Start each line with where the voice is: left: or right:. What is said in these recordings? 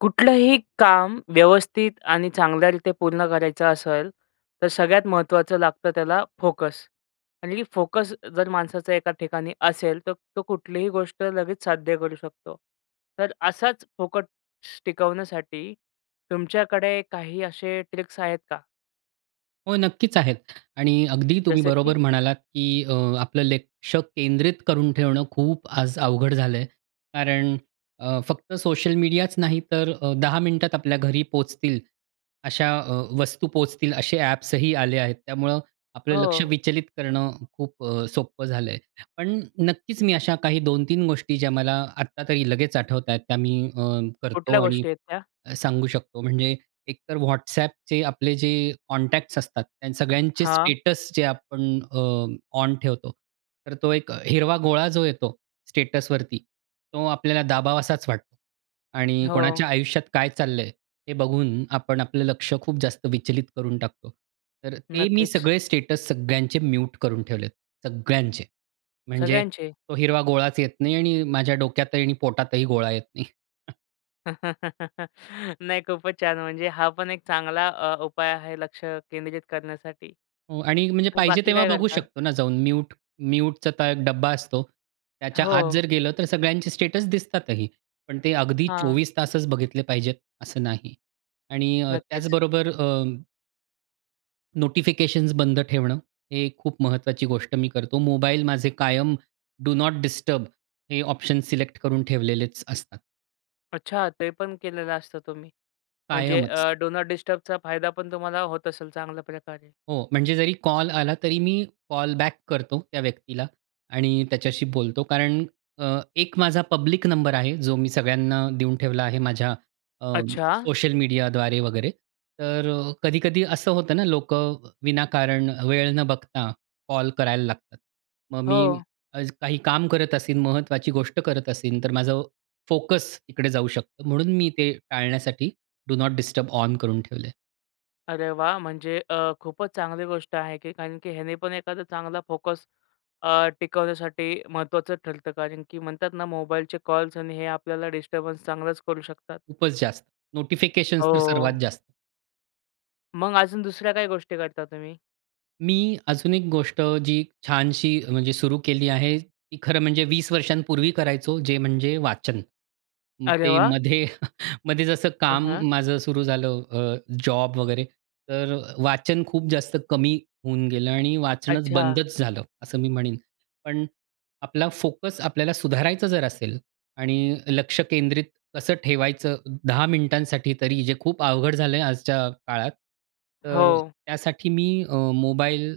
left: कुठलंही काम व्यवस्थित आणि चांगल्या रित्या पूर्ण करायचं असेल तर सगळ्यात महत्त्वाचं लागतं त्याला फोकस आणि फोकस जर माणसाचा एका ठिकाणी असेल तर तो कुठलीही गोष्ट लगेच साध्य करू शकतो. तर असाच फोकस टिकवण्यासाठी तुमच्याकडे काही असे ट्रिक्स आहेत का?
right: हो, नक्कीच आहेत आणि अगदी तुम्ही
left: जसं की?
right: बरोबर म्हणालात की अ, आपलं लक्ष केंद्रित करून ठेवणं खूप आज अवघड झालं आहे. कारण अ, फक्त सोशल मीडियाच नाही तर अ, 10 मिनिटांत आपल्या घरी पोहोचतील अशा अ, वस्तू पोहोचतील असे ॲप्स ही आले आहेत. त्यामुळं आपलं लक्ष
left: हो.
right: विचलित करणं खूप अ, सोपं झालं आहे. पण नक्कीच मी अशा काही 2-3 गोष्टी ज्या मला आत्ता तरी लगेच आठवत आहेत, त्या मी अ,
left: कुठल्या
right: करतो आणि
left: गोष्टी आहेत त्या?
right: सांगू शकतो. म्हणजे एक तर WhatsAppचे आपले जे कॉन्टॅक्ट्स असतात, त्या सगळ्यांचे
left: हां.
right: स्टेटस जे आपण अ, ऑन ठेवतो तर तो एक हिरवा गोळा जो येतो स्टेटसवरती तो आपल्याला दाबावासाच वाटतो आणि
left: हो.
right: कोणाच्या आयुष्यात काय चाललं आहे, हे बघून आपण आपलं लक्ष खूप जास्त विचलित करून टाकतो. तर ते मी
left: नक्कीच.
right: सगळे स्टेटस सगळ्यांचे म्यूट करून ठेवले आहेत. सगळ्यांचे. म्हणजे
left: सगळ्यांचे?
right: तो हिरवा गोळाच येत नाही आणि माझ्या डोक्यातही आणि पोटातही गोळा येत नाही.
left: नाही खूपच छान. म्हणजे हा पण एक चांगला अ, उपाय आहे लक्ष केंद्रित करण्यासाठी.
right: हो आणि म्हणजे पाहिजे
left: बाकी
right: तेव्हा
left: काय
right: बघू
left: करता?
right: शकतो ना जाऊन म्यूट म्यूटचा एक डब्बा असतो. त्याच्या आत
left: हो.
right: जर गेलं तर सगळ्यांचे स्टेटस दिसतातही. पण ते अगदी
left: हां.
right: 24 बघितले पाहिजेत असं नाही. आणि अ
left: नक्कीच.
right: त्याचबरोबर अ नोटिफिकेशन्स बंद ठेवणं, हे खूप महत्वाची गोष्ट मी करतो. मोबाईल माझे कायम डू नॉट डिस्टर्ब हे ऑप्शन सिलेक्ट करून ठेवलेलेच असतात.
left: अच्छा ते पण केलेलं असतं तुम्ही? म्हणजे
right: कायमच.
left: अ, डू नॉट डिस्टर्बचा फायदापण तुम्हाला होत असेल चांगल्याप्रकारे.
right: हो. म्हणजे जरी कॉल आला तरी मी कॉल बॅक करतो त्या व्यक्तीला आणि त्याच्याशी बोलतो. कारण अ, एक माझा पब्लिक नंबर आहे जो मी सगळ्यांना देऊन ठेवला आहे माझ्या अ,
left: अच्छा!
right: सोशल मीडियाद्वारे वगैरे. तर अ, कधी-कधी असं होतं ना, लोकं विनाकारण वेळ न बघता कॉल करायला लागतात. मग मी
left: हो.
right: काही काम करत असेन, महत्वाची गोष्ट करत असेन तर माझं अ, फोकस तिकडे जाऊ शकतो. म्हणून मी ते टाळण्यासाठी डू नॉट डिस्टर्ब ऑन करून ठेवलं आहे.
left: अरे वाह! म्हणजे अ, खूपच चांगली गोष्ट आहे की कारण की ह्याने पण एखादा चांगला फोकस अ, टिकवण्यासाठी महत्त्वाचं ठरतं कारण की म्हणतात ना, मोबाईलचे कॉल्स आणि हे आपल्याला डिस्टर्बन्स चांगलाच करू शकतात.
right: खूपच जास्त. नोटिफिकेशन्स तर
left: हो.
right: सर्वात जास्त.
left: मग अजून दुसऱ्या काय गोष्टी करता तुम्ही?
right: मी अजून एक गोष्ट जी छानशी म्हणजे सुरू केली आहे, ती खरं म्हणजे 20 वर्षांपूर्वी करायचो, जे म्हणजे वाचन.
left: अरे
right: ते
left: वाह!
right: मध्ये मध्ये जसं
left: हां,
right: काम
left: हां.
right: माझं सुरू झालं अ, जॉब वगैरे. तर वाचन खूप जास्त कमी होऊन गेलं आणि वाचणच
left: अच्छा.
right: बंदच झालं, असं मी म्हणेन. पण आपला फोकस आपल्याला सुधारायचा जर असेल आणि लक्ष केंद्रित कसं ठेवायचं 10 मिनिटांसाठी तरी जे खूप अवघड झालं आहे आजच्या काळात. तर
left: हो.
right: त्यासाठी मी अ, मोबाईल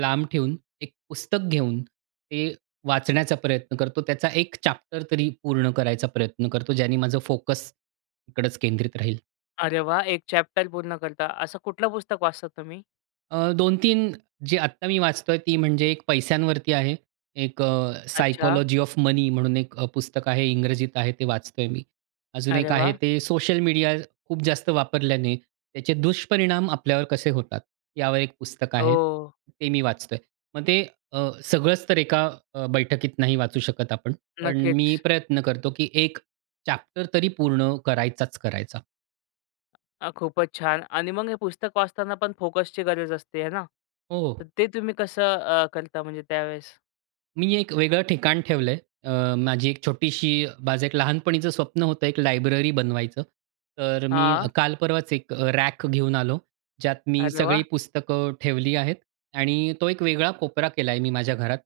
right: लांब ठेवून एक पुस्तक घेऊन ते वाचण्याचा प्रयत्न करतो. त्याचा एक चॅप्टर तरी पूर्ण करायचा प्रयत्न करतो. ज्याने माझं फोकस इकडच केंद्रित राहील.
left: अरे वा! एक चॅप्टर पूर्ण करता. असं कुठलं पुस्तक वाचता तुम्ही?
right: अ, 2-3 जी आत्ता मी वाचतो आहे. ती म्हणजे एक पैशांवरती आहे. एक अ,
left: अच्छा.
right: सायकॉलॉजी ऑफ मनी म्हणून एक अ, पुस्तक आहे इंग्रजीत आहे. ते वाचतो आहे मी. अजून
left: अरे
right: एक आहे
left: वाह!
right: ते सोशल मीडिया खूप जास्त वापरल्याने त्याचे दुष्परिणाम आपल्यावर कसे होतात, यावर एक पुस्तक आहे.
left: ओ!
right: ते मी वाचतो आहे. मग ते अ, सगळंच तर एका अ, बैठकीत नाही वाचू शकत आपण. पण मी
left: नक्कीच.
right: प्रयत्न करतो की एक चॅप्टर तरी पूर्ण करायचाच करायचा.
left: अ, खूपच छान आणि मग हे पुस्तक वाचताना पण फोकसची गरज असते आहे ना. तर
right: हो.
left: ते तुम्ही कसं अ, करता म्हणजे त्यावेळेस?
right: मी एक वेगळं ठिकाण ठेवलं आहे. अ, माझी एक छोटीशी माझं एक लहानपणीचं स्वप्न होतं एक लायब्ररी बनवायचं. तर मी
left: हां.
right: काल परवाच एक रॅक घेऊन आलो. ज्यात मी
left: अरे
right: सगळी
left: वाह!
right: पुस्तकं ठेवली आहेत आणि तो एक वेगळा कोपरा केला आहे मी माझ्या घरात.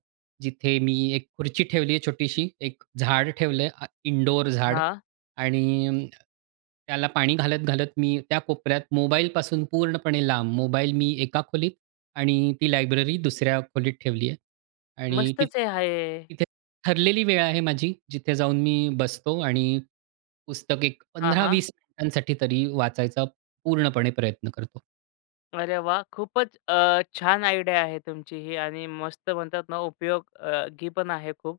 right: जिथे मी एक खुर्ची ठेवली आहे छोटीशी, एक झाड ठेवलं आहे अ, इनडोअर झाड
left: हां.
right: आणि अं, त्याला पाणी घालत-घालत मी त्या कोपऱ्यात मोबाईलपासून पूर्णपणे लांब. मोबाईल मी एका खोलीत आणि ती लायब्ररी दुसऱ्या खोलीत ठेवली आहे आणि तिथ
left: मस्तच आहे हा हे.
right: तिथे ठरलेली वेळ आहे माझी जिथे जाऊन मी बसतो आणि पुस्तक एक
left: हां,
right: पंधरा
left: हां.
right: वीस मिनिटांसाठी तरी वाचायचा पूर्णपणे प्रयत्न करतो.
left: अरे वाह! खूपच अ, छान आयडिया आहे तुमची ही आणि मस्त म्हणतात ना, उपयोग अ, गीपण आहे खूप.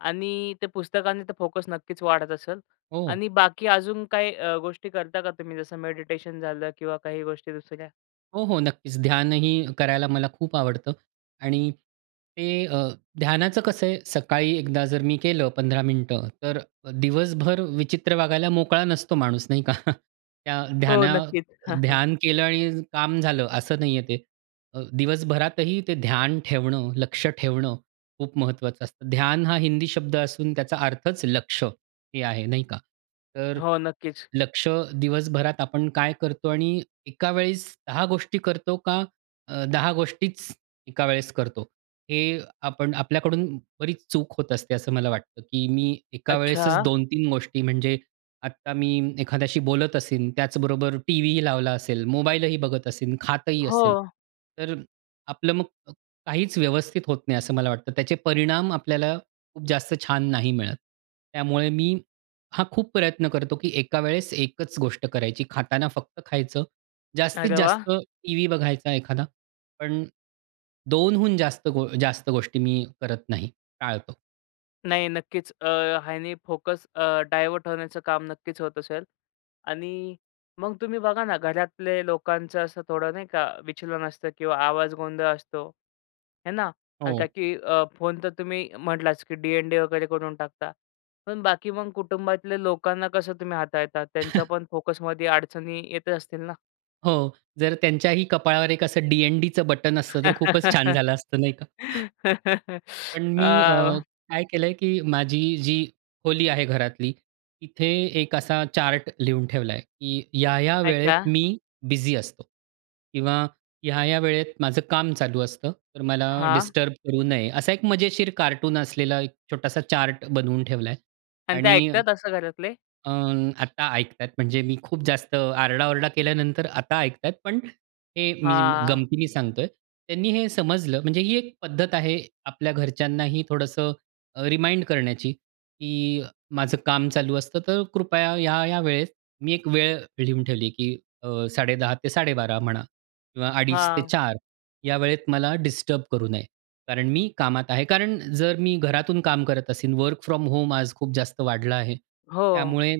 left: आणि ते पुस्तकाने तर फोकस नक्कीच वाढत असेल.
right: हो.
left: आणि बाकी अजून काही अ, गोष्टी करता का तुम्ही, जसं मेडिटेशन झालं किंवा काही गोष्टी दुसऱ्या?
right: हो, हो. नक्कीच ध्यानही करायला मला खूप आवडतं. आणि ते अ, ध्यानाचं कसं आहे, सकाळी एकदा जर मी केलं, 15 मिनिटं तर दिवसभर विचित्र वागायला मोकळा नसतो माणूस नाही का? त्या
left: हो,
right: ध्याना
left: नक्कीच.
right: ध्यान केलं आणि काम झालं असं नाही आहे ते. अ, दिवसभरातही ते ध्यान ठेवणं, लक्ष ठेवणं खूप महत्वाचं असतं. ध्यान हा हिंदी शब्द असून त्याचा अर्थच, लक्ष हे आहे नाही का? तर
left: हो, नक्कीच.
right: लक्ष दिवसभरात आपण काय करतो आणि एका वेळेस 10 गोष्टी करतो का अ, 10 गोष्टीच एका वेळेस करतो. हे आपण आपल्याकडून बरीच चूक होत असते, असं मला वाटतं, की मी एका वेळेसच
left: अच्छा.
right: 2-3 गोष्टी म्हणजे, आता मी एखाद्याशी बोलत असेन त्याचबरोबर टीव्हीही लावला असेल, मोबाईलही बघत असेन, खातही असेल.
left: हो.
right: तर आपलं मग काहीच व्यवस्थित होत नाही असं मला वाटतं. त्याचे परिणाम आपल्याला खूप जास्त छान नाही मिळत. त्यामुळे मी हा खूप प्रयत्न करतो, की एका वेळेस एकच गोष्ट करायची. खाताना फक्त खायचं. जास्तीत
left: अरे वाह!
right: जास्त टीव्ही बघायचा एखादा ,पण दोनहून जास्त गो जास्त गोष्टी मी करत नाही. टाळतो.
left: नाही नक्कीच. अ, ह्यानी फोकस अ, डायव्हर्ट होण्याचं काम नक्कीच होत असेल आणि मग तुम्ही बघा ना घरातले लोकांचं असं थोडं नाही का विचलन असतं किंवा आवाज गोंधळ असतो, आहे ना? आणि का
right: हो.
left: की अ, फोन तर तुम्ही म्हटलाच की डी-एन-डी वगैरे करून टाकता. पण बाकी मग कुटुंबातल्या लोकांना कसं तुम्ही हाताळता? त्यांचा पण फोकसमध्ये अडचणी येतच असतील ना?
right: हो, जर त्यांच्याही कपाळावर एक असं डी-एन-डीचं बटन असतं तर खूपच छान झालं असतं, नाही का? पण मी अ,
left: आह!
right: काय केलं आहे की माझी जी खोली आहे घरातली, तिथे एक असा चार्ट लिहून ठेवला आहे, की ह्या-ह्या वेळेत
left: अच्छा.
right: मी बिझी असतो. किंवा ह्या-ह्या वेळेत माझं काम चालू असतं, तर मला
left: हां.
right: डिस्टर्ब करू नये. असा एक मजेशीर कार्टून असलेला एक छोटासा चार्ट बनवून ठेवला आहे
left: आणि ते
right: आणि
left: ऐकतात असं घरातले?
right: अ, आता ऐकत आहेत म्हणजे मी खूप जास्त आरडा-ओरडा केल्यानंतर आता ऐकत आहेत, पण हे मी म्ह
left: हां.
right: गमतीने सांगतो आहे. त्यांनी हे समजलं, म्हणजे ही एक पद्धत आहे आपल्या घरच्यांनाही थोडंसं अ, रिमाइंड करण्याची की माझं काम चालू असतं तर कृपया ह्या-या वेळेत मी एक वेळ लिहून ठेवली की अ, 10:30 ते 12:30 म्हणा किंवा 2:30 ते
left: हां.
right: 4 या वेळेत मला डिस्टर्ब करू नये, कारण मी कामात आहे. कारण जर मी घरातून काम करत असेन, वर्क फ्रॉम होम आज खूप जास्त वाढलं आहे,
left: हो.
right: त्यामुळे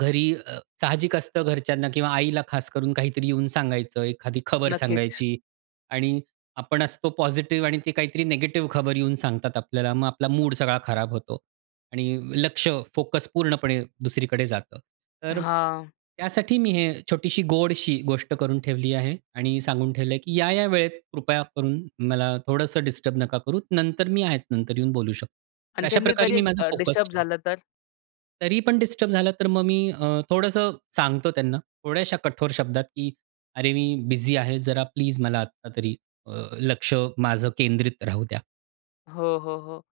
right: घरी अ, साहजिक असतं घरच्यांना किंवा आईला खास करून काहीतरी येऊन सांगायचं. एखादी खबर
left: नक्कीच.
right: सांगायची आणि आपण असतो पॉझिटिव्ह आणि ते काहीतरी निगेटिव्ह खबर येऊन सांगतात आपल्याला, मग आपला मूड सगळा खराब होतो आणि लक्ष, फोकस पूर्णपणे दुसरीकडे जातं. तर
left: हां.
right: त्यासाठी मी हे छोटीशी, गोडशी गोष्ट करून ठेवली आहे आणि सांगून ठेवलं आहे की या-या वेळेत कृपया करून मला थोडंसं डिस्टर्ब नका करू. नंतर मी आहेच. नंतर येऊन बोलू शकतो. तर
left: आणि
right: अशा
left: त्यांनी
right: प्रकारे
left: तरी
right: मी माझा
left: अ,
right: फोकस
left: डिस्टर्ब
right: ठेवला.
left: झालं तर?
right: तरी पण डिस्टर्ब झालं तर मग मी अ, थोडंसं सांगतो त्यांना, थोड्याशा कठोर शब्दात की "अरे, मी बिझी आहे जरा प्लीज मला आता तरी अ, लक्ष माझं केंद्रित राहू द्या."
left: हो, हो, हो.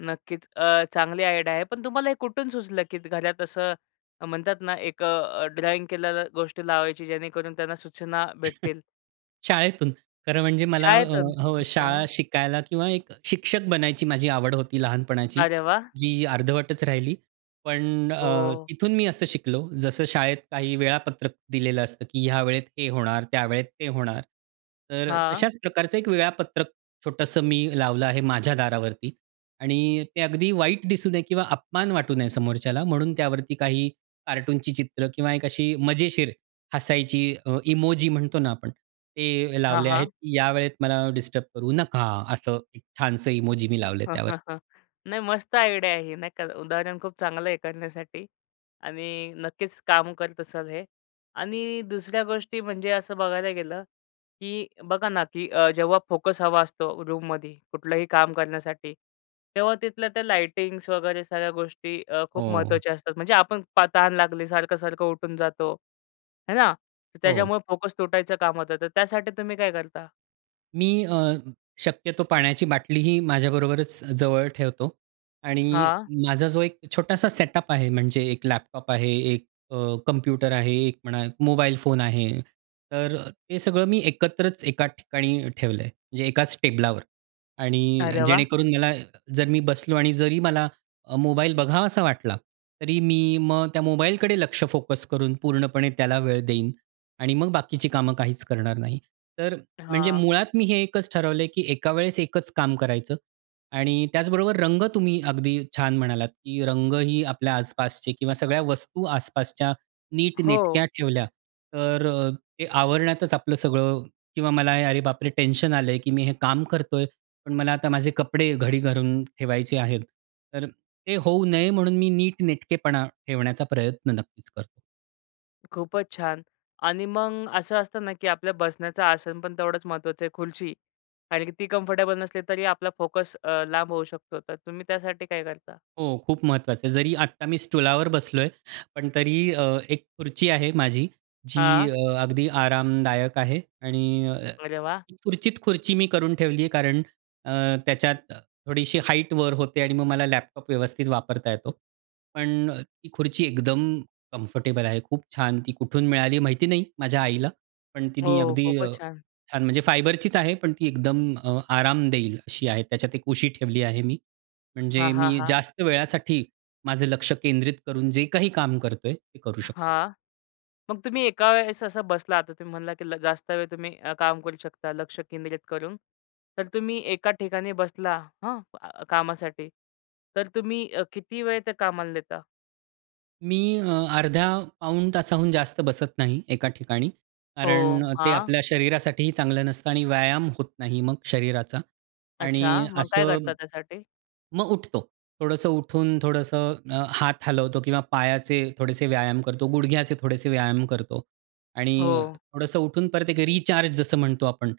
left: नक्कीच. अ, चांगली आयडिया आहे. पण तुम्हाला हे कुठून सुचलं, की घरात असं म्हणतात ना एक अ, ड्रॉइंग केलेल्या गोष्टी लावायची जेणेकरून त्यांना सूचना भेटतील.
right: शाळेतून. खरं म्हणजे मला अ,
left: शाळेतून.
right: हो
left: हां.
right: शाळा शिकायला किंवा एक शिक्षक बनायची माझी आवड होती लहानपणाची
left: अरे वाह!
right: जी अर्धवटच राहिली. पण अ,
left: हो.
right: तिथून मी असं शिकलो जसं शाळेत काही वेळापत्रक दिलेलं असतं, की ह्या वेळेत हे होणार त्यावेळेत ते होणार. तर अ,
left: हां.
right: तशाच प्रकारचं एक वेळापत्रक छोटंसं मी लावलं आहे माझ्या दारावरती. आणि ते अगदी वाईट दिसू नये किंवा अपमान वाटू नये समोरच्याला म्हणून त्यावरती काही कार्टूनची चित्र किंवा एक अशी मजेशीर हसायची अ, इमोजी म्हणतो ना आपण ते
left: हां,
right: लावले आहेत.
left: हां.
right: या वेळेत मला डिस्टर्ब करू नका असं एक छानसं इमोजी मी लावले त्यावर.
left: नाही मस्त आयडिया आहे ही. नाही का? उदाहरण खूप चांगलं आहे करण्यासाठी आणि नक्कीच काम करत असाल हे. आणि दुसऱ्या गोष्टी म्हणजे असं बघायला गेलं, की बघा ना की अ, जेव्हा फोकस हवा असतो रूममध्ये, कुठलंही काम करण्यासाठी. तेव्हा तिथल्या त्या लाईटिंग्स वगैरे सगळ्या गोष्टी अ, खूप
right: हो.
left: महत्त्वाच्या असतात म्हणजे आपण तहान लागली, सारखं-सारखं उठून जातो. आहे ना? तर
right: हो.
left: त्याच्यामुळे फोकस तुटायचं काम होतं, तर त्यासाठी तुम्ही काय करता?
right: मी अ, शक्यतो पाण्याची बाटलीही माझ्याबरोबरच जवळ ठेवतो. आणि
left: हां.
right: माझा जो एक छोटासा सेटअप आहे, म्हणजे एक लॅपटॉप आहे, एक अ, कॉम्प्युटर आहे, एक म्हणा मोबाईल फोन आहे, तर अ, ते सगळं मी एकत्रच एकाच ठिकाणी ठेवलं आहे. म्हणजे एकाच टेबलावर. आणि
left: अरे वाह!
right: जेणेकरून मला जर मी बसलो आणि जरी मला अ, मोबाईल बघावासा वाटला, तरी मी मग त्या मोबालकडे लक्ष फोकस करून पूर्णपणे त्याला वेळ देईन आणि मग बाकीची कामं काहीच करणार नाही. तर म्हणजे
left: हां.
right: मुळात मी हे एकच ठरवलं आहे, की एका वेळेस एकच काम करायचं. आणि त्याचबरोबर रंग तुम्ही अगदी छान म्हणालात, की रंगही आपल्या आसपासचे किंवा सगळ्या वस्तू आसपासच्या
left: हो.
right: नीटनेटक्या ठेवल्या, तर अ, ते आवरण्यातच आपलं सगळं किंवा मला अरे बापरे! टेन्शन आलं आहे की मी हे काम करतो आहे, पण मला आता माझे कपडे घडी घालून ठेवायचे आहेत. तर ते होऊ नये, म्हणून मी नीटनेटकेपणा ठेवण्याचा प्रयत्न नक्कीच करतो.
left: खूपच छान. आणि मग असं असतं ना, की आपल्या बसण्याचं आसनपण तेवढंच महत्वाचं आहे, खुर्ची आणि ती कम्फर्टेबल नसली, तरी आपला फोकस अ, लांब होऊ शकतो, तर तुम्ही त्यासाठी काय करता?
right: हो, खूप महत्त्वाचं आहे. जरी आता मी स्टूलावर बसलो आहे, पण तरी अ, एक खुर्ची आहे माझी जी
left: हां.
right: अ, अगदी आरामदायक आहे आणि अ,
left: अरे वाह!
right: ती खुर्चीत खुर्ची मी करून ठेवली आहे कारण अ, त्याच्यात थोडीशी हाईटवर होते आणि मग मला लॅपटॉप व्यवस्थित वापरता येतो. पण ती खुर्ची एकदम कम्फर्टेबल आहे. खूप छान ती कुठून मिळाली माहिती नाही माझ्या आईला. पण तिनी
left: हो,
right: अगदी अ,
left: खूपच छान.
right: छान म्हणजे फायबरचीच आहे, पण ती एकदम अ, आराम देईल अशी आहे. त्याच्यात एक उशी ठेवली आहे मी.
left: हां,
right: म्हणजे
left: हां,
right: मी
left: हां.
right: जास्त वेळासाठी माझं लक्ष केंद्रित करून जे काही काम करतो आहे, ते करू शकतो.
left: हां. मग तुम्ही एका वेळेस असा बसला, आता तुम्ही म्हणाला, की ल जास्त वेळ तुम्ही अ, काम करू शकता, लक्ष केंद्रित करून. तर तुम्ही एका ठिकाणी बसला हं, क कामासाठी. तर तुम्ही अ, किती वेळ त्या कामाला देता?
right: मी अ, अर्ध्या पाऊण तासाहून जास्त बसत नाही, एका ठिकाणी. कारण
left: हो,
right: अ, ते
left: हां.
right: आपल्या शरीरासाठी चांगलं नसतं आणि व्यायाम होत नाही मग शरीराचा
left: अच्छा.
right: आणि
left: मग काय
right: असं
left: करता त्यासाठी?
right: मग उठतो. थोडंसं उठून थोडंसं अ, हात हलवतो, किंवा पायाचे थोडेसे व्यायाम करतो, गुडघ्याचे थोडेसे व्यायाम करतो आणि
left: हो.
right: थोडंसं उठून परत एक रिचार्ज जसं म्हणतो आपण.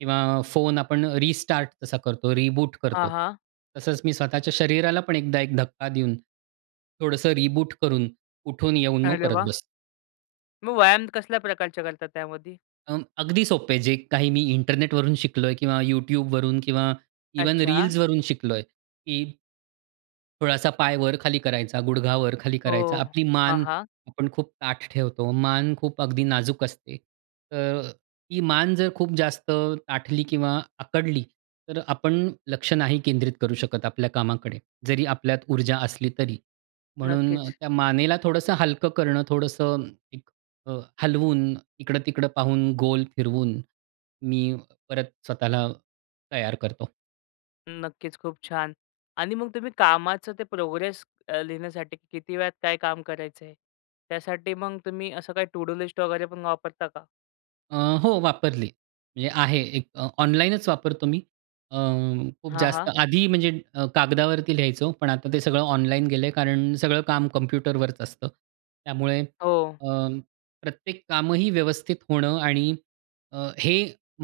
right: किंवा फोन आपण रिस्टार्ट जसा करतो, रिबूट
left: हां,
right: करतो.
left: हां.
right: तसंच मी स्वतःच्या शरीराला पण एकदा एक धक्का देऊन, थोडंसं रिबूट करून, उठून येऊन मग
left: अरे
right: परत
left: वाह!
right: बसतो.
left: मग व्यायाम कसल्या प्रकारचे करतात त्यामध्ये?
right: अ, अगदी सोपं आहे. जे काही मी इंटरनेट वरून शिकलोय, किंवा YouTube वरून किंवा, इव्हन
left: अच्छा.
right: रील्स वरून शिकलोय की थोडासा पाय वर-खाली करायचा, गुडघा वर-खाली
left: हो,
right: करायचा. आपली
left: हां,
right: मान
left: हां.
right: आपण खूप ताठ ठेवतो, मान खूप अगदी नाजूक असते. तर ती मान जर खूप जास्त ताठली किंवा आकडली तर आपण लक्ष नाही केंद्रित करू शकत आपल्या कामाकडे, जरी आपल्यात ऊर्जा असली तरी. म्हणून
left: नक्कीच.
right: त्या मानेला थोडंसं हलकं करणं थोडंसं अ, हलवून, इकडं-तिकडं पाहून, गोल फिरवून, मी परत स्वतःला तयार करतो.
left: नक्कीच, खूप छान! आणि मग तुम्ही कामाचं ते प्रोग्रेस अ, लिहिण्यासाठी किती वेळात काय काम करायचं आहे. त्यासाठी मग तुम्ही असं काही टू डू लिस्ट वगैरे पण काय वापरता का?
right: अ, हो, वापरली. म्हणजे आहे एक अ, ऑनलाईनच वापरतो मी. अ, खूप
left: हां,
right: जास्त
left: हां.
right: आधी म्हणजे अ, कागदावरती लिहायचो. पण आता ते सगळं ऑनलाईन गेलं आहे कारण सगळं काम कम्प्युटरवरच असतं. त्यामुळे
left: हो.
right: अ, प्रत्येक कामही व्यवस्थित होणं आणि अ, हे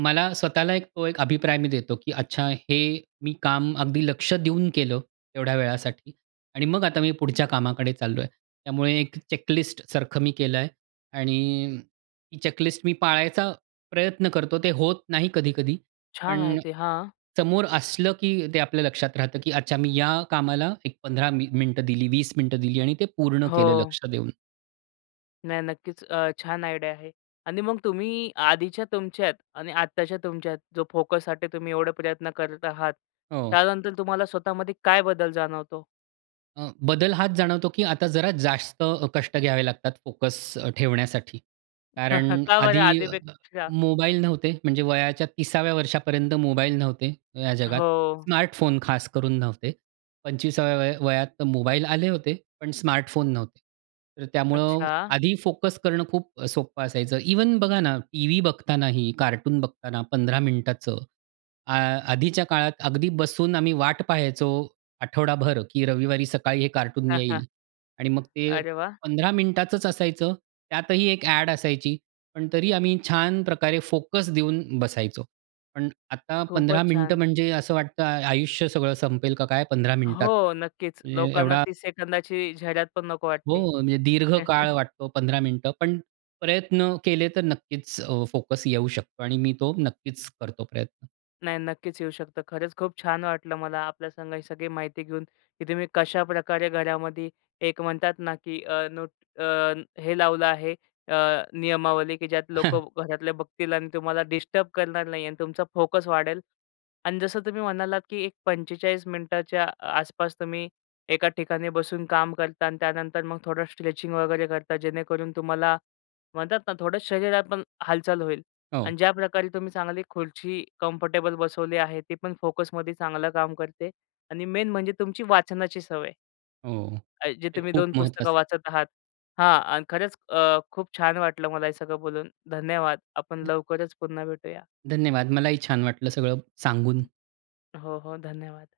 right: मला स्वतःला एक तो एक अभिप्राय मी देतो, की अच्छा हे मी काम अगदी लक्ष देऊन केलं तेवढ्या वेळासाठी आणि मग आता मी पुढच्या कामाकडे चाललो आहे. त्यामुळे एक चेक लिस्टसारखं मी केलं आहे आणि ती चेक लिस्ट मी पाळायचा प्रयत्न करतो, ते होत नाही कधी-कधी.
left: छान आहे
right: पण
left: ते, हां.
right: समोर असलं, की ते आपल्या लक्षात राहतं, की अच्छा मी या कामाला एक 15 मि मिनिटं दिली, 20 मिनिटं दिली आणि ते पूर्ण केलं
left: हो.
right: लक्ष देऊन.
left: नाही नक्कीच, अ, छान आयडिया आहे आणि मग तुम्ही अ, आधीच्या तुमच्यात आणि आत्ताच्या तुमच्यात जो फोकससाठी तुम्ही एवढे प्रयत्न करत आहात,
right: हो.
left: त्यानंतर तुम्हाला स्वतः मध्ये काय बदल जाणवतो?
right: अ, बदल हाच जाणवतो की आता जरा जास्त अ, कष्ट घ्यावे लागतात फोकस अ, ठेवण्यासाठी. कारण
left: का बरं
right: आधी अ-अ
left: आधीपेक्षा?
right: मोबाईल नव्हते. म्हणजे वयाच्या 30व्या वर्षापर्यंत मोबाईल नव्हते या जगात.
left: हो.
right: स्मार्टफोन खास करून नव्हते. 25साव्या वय वयात तर मोबाईल आले होते, पण स्मार्टफोन नव्हते. तर त्यामुळं
left: अच्छा.
right: आधी फोकस करणं खूप सोपं अ, असायचं. इव्हन बघा ना, टीव्ही बघतानाही, कार्टून बघताना 15 मिनिटाचं आ आधीच्या काळात अगदी बसून आम्ही वाट पाहायचो आठवडाभर की रविवारी सकाळी हे कार्टून येईल आणि मग ते
left: अरे वाह!
right: 15 मिनिटाचच असायचं. त्यातही एक ॲड असायची. पण तरी आम्ही छान प्रकारे फोकस देऊन बसायचो. पण आता 15
left: खूपच
right: मिनिटं
left: छान.
right: म्हणजे असं वाटतं- आयुष्य सगळं संपेल का काय 15 मिनिटात
left: हो, नक्कीच.
right: ए
left: लोकांना
right: एवढा
left: 30 सेकंदाची जाहिऱ्यात पण नको वाटते.
right: हो, म्हणजे दीर्घ काळ वाटतो 15 मिनिटं पण प्रयत्न केले तर नक्कीच अ, फोकस येऊ शकतो आणि मी तो नक्कीच करतो प्रयत्न.
left: नाही नक्कीच येऊ शकतं. खरंच खूप छान वाटलं मला आपल्या संग ही सगळी माहिती घेऊन, की तुम्ही कशाप्रकारे घरामध्ये एक म्हणतात ना, की अ, नोट अ, हे लावलं आहे, अ, नियमावली की ज्यात लोकं घरातले बघतील आणि तुम्हाला डिस्टर्ब करणार नाही आणि तुमचा फोकस वाढेल आणि जसं तुम्ही म्हणालात की एक 45 मिनिटाच्या आसपास तुम्ही एका ठिकाणी बसून काम करता आणि त्यानंतर मग थोडं स्ट्रेचिंग वगैरे करता. जेणेकरून तुम्हाला म्हणतात ना, थोडं शरीरात पण हालचाल होईल आणि
right: हो.
left: ज्या प्रकारे तुम्ही चांगली खुर्ची कम्फर्टेबल बसवली आहे ती पण फोकसमध्ये चांगलं काम करते आणि मेन म्हणजे तुमची वाचनाची सवय.
right: हो,
left: जे
right: ते
left: तुम्ही
right: खूप
left: 2 पुस्तकं
right: महत्वाचं.
left: वाचत आहात हां आणि खरंच अ, खूप छान वाटलं मला हे सगळं बोलून, धन्यवाद. आपण लवकरच पुन्हा भेटूया.
right: धन्यवाद. मलाही छान वाटलं सगळं सांगून.
left: हो, हो, धन्यवाद.